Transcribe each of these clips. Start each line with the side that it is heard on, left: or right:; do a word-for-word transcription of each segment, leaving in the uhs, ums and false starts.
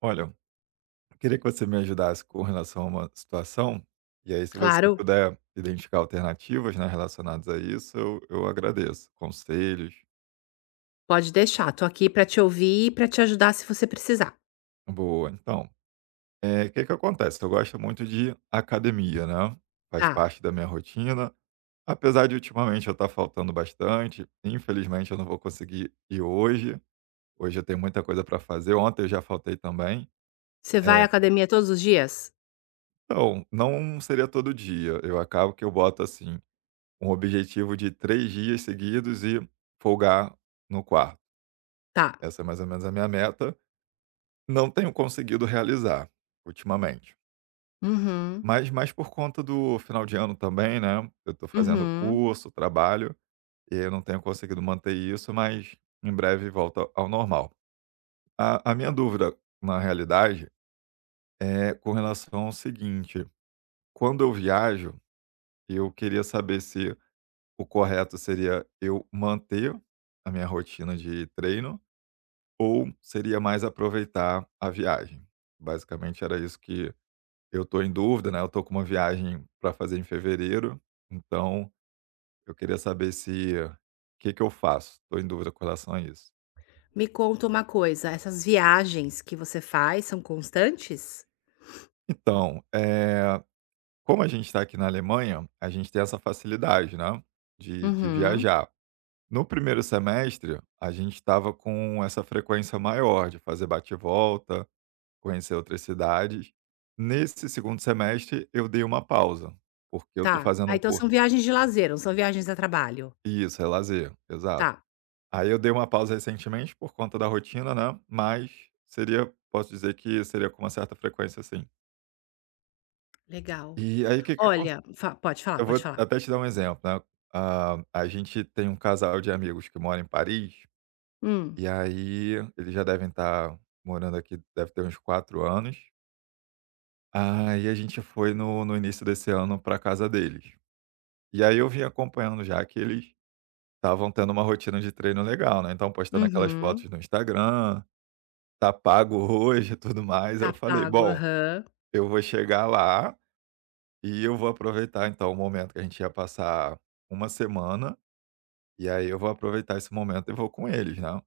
right: Olha, eu queria que você me ajudasse com relação a uma situação, e aí se você
left: Claro,
right: puder identificar alternativas, né, relacionadas a isso, eu eu agradeço. Conselhos.
left: pode deixar. Tô aqui pra te ouvir e pra te ajudar se você precisar.
right: Boa. Então, é, o que que acontece, eu gosto muito de academia, né, faz
left: Tá.
right: parte da minha rotina, apesar de ultimamente eu estar faltando bastante, infelizmente eu não vou conseguir ir hoje, hoje eu tenho muita coisa para fazer, ontem eu já faltei também.
left: Você vai à
right: É,
left: academia todos os dias?
right: então, não seria todo dia, eu acabo que eu boto assim um objetivo de três dias seguidos e folgar no quarto.
left: Tá.
right: Essa é mais ou menos a minha meta. Não tenho conseguido realizar ultimamente.
left: Uhum,
right: Mas mais por conta do final de ano também, né, eu estou fazendo
left: uhum.
right: curso, trabalho, e eu não tenho conseguido manter isso, mas em breve volta ao normal. A a minha dúvida, na realidade, é com relação ao seguinte: quando eu viajo, eu queria saber se o correto seria eu manter a minha rotina de treino. Ou seria mais aproveitar a viagem? Basicamente era isso que eu tô em dúvida, né, eu tô com uma viagem para fazer em fevereiro, então eu queria saber se o que que eu faço? Tô em dúvida com relação a isso.
left: Me conta uma coisa, essas viagens que você faz são constantes?
right: Então, eh, como a gente está aqui na Alemanha, a gente tem essa facilidade, né, de de
left: Uhum.
right: viajar. No primeiro semestre, a gente estava com essa frequência maior de fazer bate volta, conhecer outras cidades. Nesse segundo semestre eu dei uma pausa, porque eu tô
left: Tá.
right: fazendo
left: Ah,
right: um
left: então
right: curso.
left: são viagens de lazer, não são viagens a trabalho.
right: Isso, é lazer,
left: Tá,
right: exato. Aí eu dei uma pausa recentemente por conta da rotina, né, mas seria, posso dizer que seria com uma certa frequência, sim.
left: legal.
right: E aí o que que acon
left: Olha, fa pode falar,
right: eu
left: pode
right: vou
left: falar.
right: até te dar um exemplo, né, ah, a gente tem um casal de amigos que mora em Paris,
left: Hum.
right: e aí eles já devem estar morando aqui, deve ter uns quatro anos. Aí a gente foi no no início desse ano pra casa deles. E aí eu vim acompanhando já que eles estavam tendo uma rotina de treino legal, né, então postando aquelas
left: Uhum.
right: fotos no Instagram, "tá pago hoje" e tudo mais. Aí
left: Tá
right: eu falei:
left: pago,
right: "Bom,
left: aham.
right: eu vou chegar lá e eu vou aproveitar então o momento que a gente ia passar uma semana, e aí eu vou aproveitar esse momento e vou com eles, né".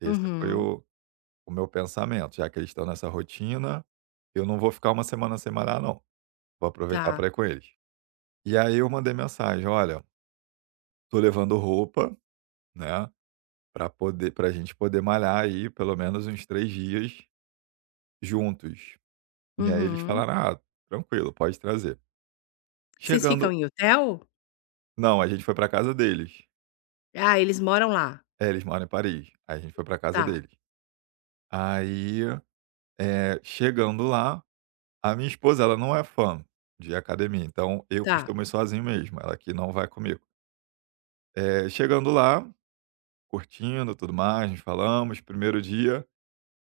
right: Esse foi
left: Uhum.
right: o o meu pensamento, já que eles estão nessa rotina, eu não vou ficar uma semana sem malhar não, vou aproveitar para
left: Tá.
right: ir com eles. E aí eu mandei mensagem: "Olha, tô levando roupa, né", para poder, para a gente poder malhar aí pelo menos uns três dias juntos. E aí eles
left: Uhum.
right: falaram: "Ah, tranquilo, pode trazer".
left: Vocês ficam
right: Chegando,
left: em hotel?
right: não, a gente foi para casa deles.
left: Ah, eles moram lá.
right: É, eles moram em Paris. Aí a gente foi para casa
left: Tá.
right: deles. Aí, eh, chegando lá, a minha esposa, ela não é fã de academia, então eu
left: Tá.
right: costumo ir sozinho mesmo, ela que não vai comigo. Eh, chegando lá, curtindo, tudo mais, nos falamos, primeiro dia,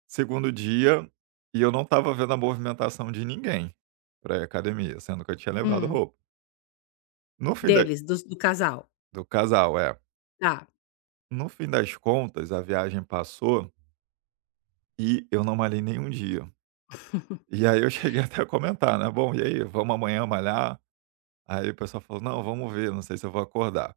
right: segundo dia, e eu não estava vendo a movimentação de ninguém pra ir à academia, sendo que eu tinha levado
left: Hum.
right: roupa. No fim da,
left: Deles, dos do casal,
right: do casal, é.
left: tá.
right: No fim das contas, a viagem passou e eu não malhei nenhum dia. E aí eu cheguei até a comentar, né: "Bom, e aí, vamos amanhã malhar?" Aí o pessoal falou: "Não, vamos ver, não sei se eu vou acordar".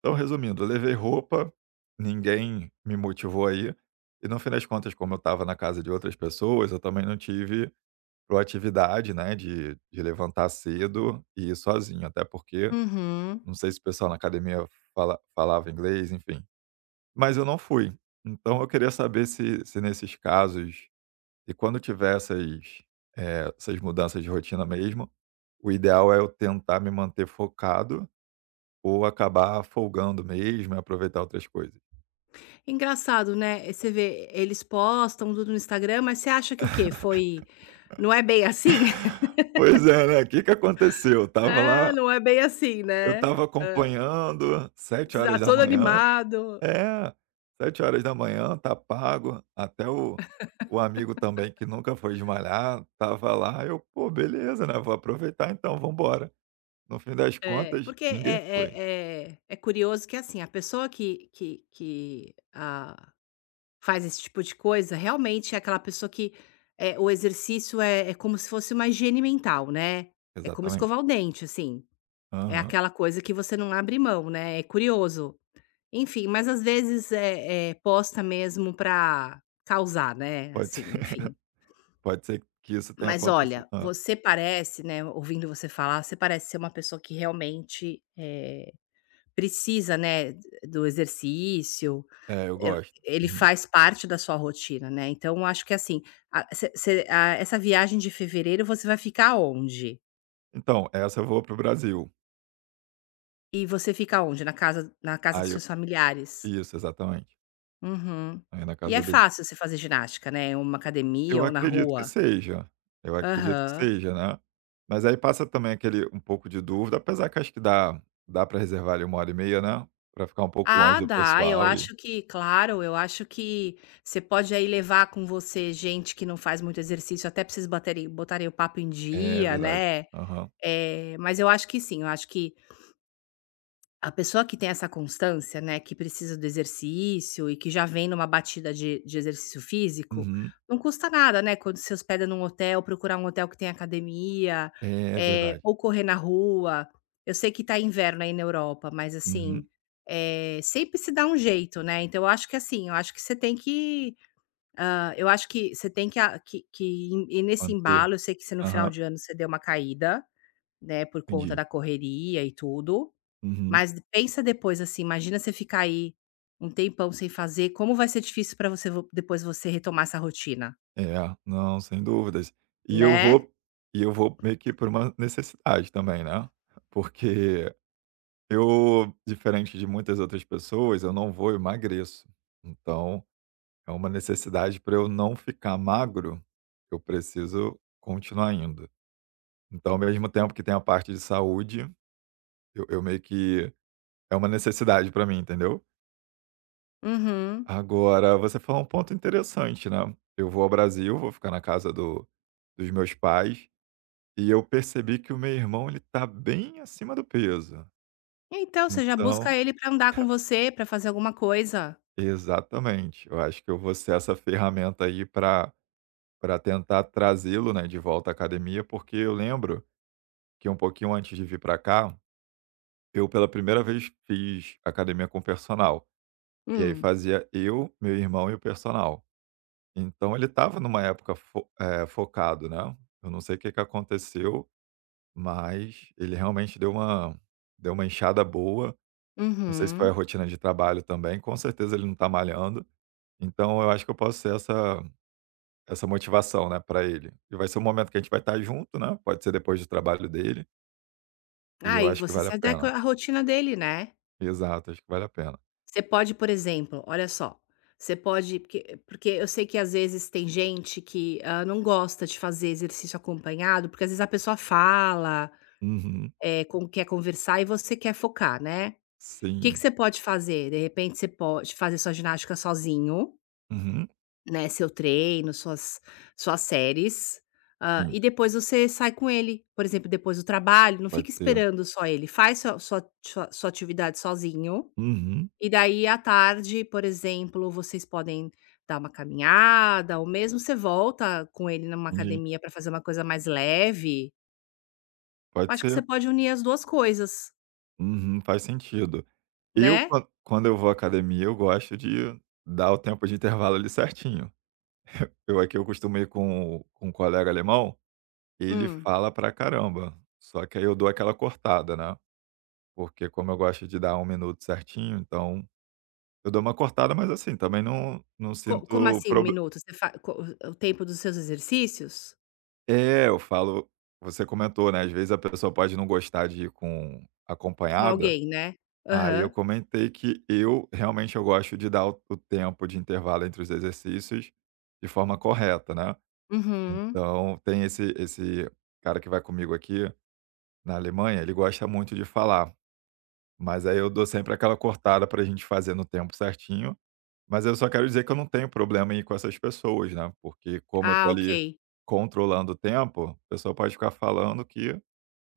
right: Então, resumindo, eu levei roupa, ninguém me motivou aí e no fim das contas, como eu estava na casa de outras pessoas, eu também não tive proatividade, né, de de levantar cedo e ir sozinho, até porque
left: Uhum.
right: não sei se o pessoal na academia fala falava inglês, enfim. Mas eu não fui. Então eu queria saber se se nesses casos e quando tiver essas, eh, essas mudanças de rotina mesmo, o ideal é eu tentar me manter focado ou acabar folgando mesmo e aproveitar outras coisas.
left: Engraçado, né, você vê, eles postam tudo no Instagram, mas você acha que o quê? Foi não é bem assim?
right: Pois é, né. O que que aconteceu? Eu tava
left: É,
right: lá,
left: não é bem assim,
right: eu
left: né.
right: tava acompanhando, sete
left: Você tá
right: horas da
left: todo
right: manhã.
left: animado.
right: É, sete horas da manhã, tá pago, até o o amigo também que nunca foi esmalhar, tava lá, eu: "Pô, beleza, né, vou aproveitar então, vamos embora". No fim das
left: É,
right: contas,
left: porque é
right: ninguém foi.
left: é é é curioso que, assim, a pessoa que que que, ah, faz esse tipo de coisa, realmente é aquela pessoa que, eh, o exercício é é como se fosse uma higiene mental, né. É como
right: Exatamente.
left: escovar o dente, assim. É
right: Aham.
left: aquela coisa que você não abre mão, né, é curioso. Enfim, mas às vezes, é eh, posta mesmo pra causar, né,
right: Pode ser.
left: assim, enfim.
right: Pode ser que isso tenha
left: Mas
right: acontecido.
left: olha,
right: Hã.
left: você parece, né, ouvindo você falar, você parece ser uma pessoa que realmente, eh, precisa, né, do exercício,
right: É, eu
left: eh,
right: gosto.
left: ele
right: Uhum.
left: faz parte da sua rotina, né, então eu acho que assim, a você você a essa viagem de fevereiro você vai ficar onde?
right: Então, essa eu vou pro Brasil,
left: E você fica onde? Na casa na casa dos
right: aí eu,
left: seus familiares?
right: isso, exatamente,
left: Uhum.
right: aí na
left: E é
right: casa dele.
left: fácil você fazer ginástica, né, uma academia
right: Eu
left: ou na
right: acredito que
left: rua?
right: seja, eu acredito que
left: Aham.
right: seja, né. Mas aí passa também aquele um pouco de dúvida, apesar que acho que dá, dá para reservar ali uma hora e meia, né, para ficar um pouco
left: Ah,
right: longe do
left: dá, eu
right: pessoal e
left: acho que claro, eu acho que você pode aí levar com você gente que não faz muito exercício, até pra vocês baterem botarem o papo em
right: é
left: dia,
right: verdade.
left: né.
right: Aham.
left: É mas eu acho que sim, eu acho que a pessoa que tem essa constância, né, que precisa do exercício e que já vem numa batida de de exercício físico,
right: Uhum.
left: não custa nada, né, quando se hospeda num hotel, procurar um hotel que tem academia,
right: É
left: eh,
right: verdade.
left: ou correr na rua. Eu sei que tá inverno aí na Europa, mas assim,
right: Uhum.
left: eh, sempre se dá um jeito, né. Então eu acho que assim, eu acho que você tem que ah, eu acho que você tem que a que que ir nesse
right: Manter.
left: embalo. Eu sei que você no final
right: Aham,
left: de ano você deu uma caída, né, por conta
right: entendi.
left: da correria e tudo,
right: Uhum.
left: mas pensa depois, assim, imagina você ficar aí um tempão sem fazer, como vai ser difícil pra você vo depois você retomar essa rotina,
right: É, não, sem dúvidas. E eu
left: né?
right: vou e eu vou meio que por uma necessidade também, né, porque eu, diferente de muitas outras pessoas, eu não vou, eu emagreço. Então é uma necessidade para eu não ficar magro, eu preciso continuar indo. Então, ao mesmo tempo que tem a parte de saúde, eu eu meio que é uma necessidade para mim, entendeu.
left: Uhum.
right: Agora, você falou um ponto interessante, né. Eu vou ao Brasil, vou ficar na casa do dos meus pais, e eu percebi que o meu irmão, ele tá bem acima do peso.
left: Então, você já
right: Então
left: busca ele pra andar com você, pra fazer alguma coisa.
right: exatamente. Eu acho que eu vou ser essa ferramenta aí para para tentar trazê-lo, né, de volta à academia, porque eu lembro que um pouquinho antes de vir para cá, eu pela primeira vez fiz academia com personal. E aí
left: Hum,
right: fazia eu, meu irmão e o personal. Então ele estava numa época fo eh, focado, né. Eu não sei o que que aconteceu, mas ele realmente deu uma, deu uma inchada boa. Não sei se foi a
left: uhum.
right: rotina de trabalho também, com certeza ele não está malhando. Então eu acho que eu posso ser essa essa motivação, né, para ele. E vai ser um momento que a gente vai estar junto, né, pode ser depois do trabalho dele, e eu
left: Aí
right: acho que
left: você
right: vale
left: se
right: a pena.
left: adequa à rotina dele, né?
right: Exato, acho que vale a pena.
left: Você pode, por exemplo, olha só, você pode porque porque eu sei que às vezes tem gente que, hã, não gosta de fazer exercício acompanhado, porque às vezes a pessoa fala,
right: Uhum,
left: eh, com quer conversar e você quer focar, né? Que que
right: sim.
left: você pode fazer? De repente você pode fazer sua ginástica sozinho,
right: Uhum,
left: né, seu treino, suas suas séries, hã,
right: sim,
left: e depois você sai com ele, por exemplo, depois do trabalho, não fica
right: pode ser.
left: esperando só ele, faz sua sua sua sua atividade sozinho,
right: Uhum,
left: e daí à tarde, por exemplo, vocês podem dar uma caminhada ou mesmo você volta com ele numa
right: entendi.
left: academia para fazer uma coisa mais leve.
right: Pode
left: Acho que você
right: ser.
left: pode unir as duas coisas,
right: Uhum, faz sentido. Eu,
left: né?
right: quan quando eu vou à academia, eu gosto de dar o tempo de intervalo ali certinho. Eu aqui eu costumo ir com com um colega alemão, ele
left: Hum.
right: fala pra caramba, só que aí eu dou aquela cortada, né, porque como eu gosto de dar um minuto certinho, então eu dou uma cortada, mas assim, também não não
left: Co como
right: sinto.
left: assim um minuto? Você fa co O tempo dos seus exercícios?
right: É, eu falo, você comentou, né, às vezes a pessoa pode não gostar de ir com
left: Com
right: acompanhada,
left: alguém, né?
right: aí eu
left: Aham.
right: comentei que eu realmente eu gosto de dar o o tempo de intervalo entre os exercícios de forma correta, né.
left: Uhum.
right: Então tem esse esse cara que vai comigo aqui na Alemanha, ele gosta muito de falar, mas aí eu dou sempre aquela cortada para a gente fazer no tempo certinho, mas eu só quero dizer que eu não tenho problema em ir com essas pessoas, né, porque como eu tô
left: Ah, ok.
right: ali controlando o tempo, a pessoa pode ficar falando que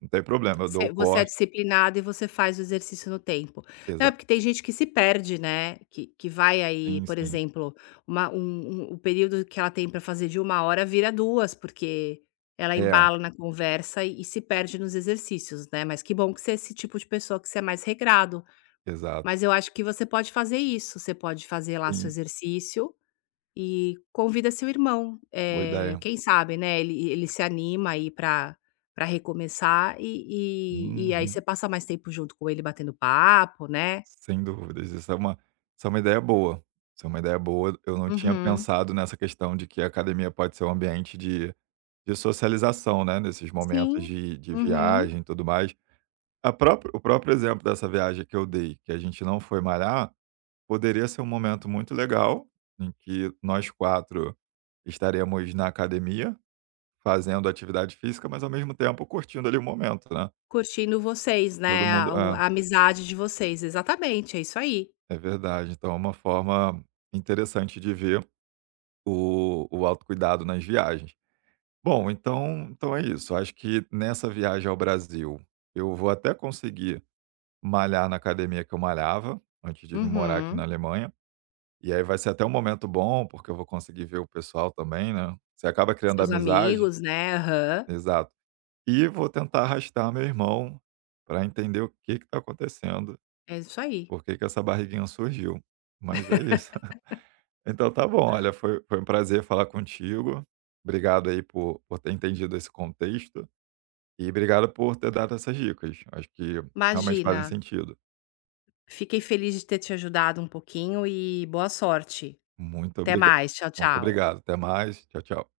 right: não tem problema, eu dou
left: Você
right: o
left: você é
right: corte.
left: disciplinado e você faz o exercício no tempo. Não, é
right: Exato.
left: porque tem gente que se perde, né, que que vai aí,
right: Sim,
left: por
right: sim.
left: exemplo, uma um um o período que ela tem para fazer de uma hora vira duas porque ela
right: É,
left: embala na conversa e e se perde nos exercícios, né. Mas que bom que você é esse tipo de pessoa que você é mais regrado.
right: exato.
left: Mas eu acho que você pode fazer isso, você pode fazer lá seu
right: Sim,
left: exercício e convida seu irmão,
right: boa
left: eh,
right: ideia.
left: quem sabe, né, ele ele se anima aí pra pra recomeçar e e e aí você
right: Uhum.
left: passa mais tempo junto com ele batendo papo, né.
right: Sem dúvidas, isso é uma, isso é uma ideia boa. Isso é uma ideia boa. Eu não tinha
left: Uhum.
right: pensado nessa questão de que a academia pode ser um ambiente de de socialização, né, nesses momentos
left: Sim.
right: de de
left: Uhum.
right: viagem e tudo mais. A própria, o próprio exemplo dessa viagem que eu dei, que a gente não foi malhar, poderia ser um momento muito legal, em que nós quatro estaremos na academia fazendo atividade física, mas ao mesmo tempo curtindo ali o momento, né.
left: Curtindo vocês,
right: Todo
left: né,
right: mundo,
left: a o
right: é,
left: a amizade de vocês. Exatamente, é isso aí.
right: é verdade. Então é uma forma interessante de ver o o autocuidado nas viagens. Bom, então, então é isso. Acho que nessa viagem ao Brasil, eu vou até conseguir malhar na academia que eu malhava, antes de vir morar aqui na
left: Uhum.
right: Alemanha. E aí vai ser até um momento bom, porque eu vou conseguir ver o pessoal também, né. Você acaba criando
left: Seus
right: amizade.
left: amigos, né. Aham.
right: Exato. E vou tentar arrastar meu irmão para entender o que que tá acontecendo,
left: É isso aí.
right: por que que essa barriguinha surgiu. Mas é isso. Então tá bom, olha, foi, foi um prazer falar contigo. Obrigado aí por, por ter entendido esse contexto e obrigado por ter dado essas dicas. Acho que realmente fazem
left: Imagina,
right: sentido.
left: fiquei feliz de ter te ajudado um pouquinho e boa sorte.
right: Muito
left: Até
right: obrigado.
left: mais. Tchau,
right: Muito
left: tchau.
right: obrigado. Até mais. Tchau, tchau.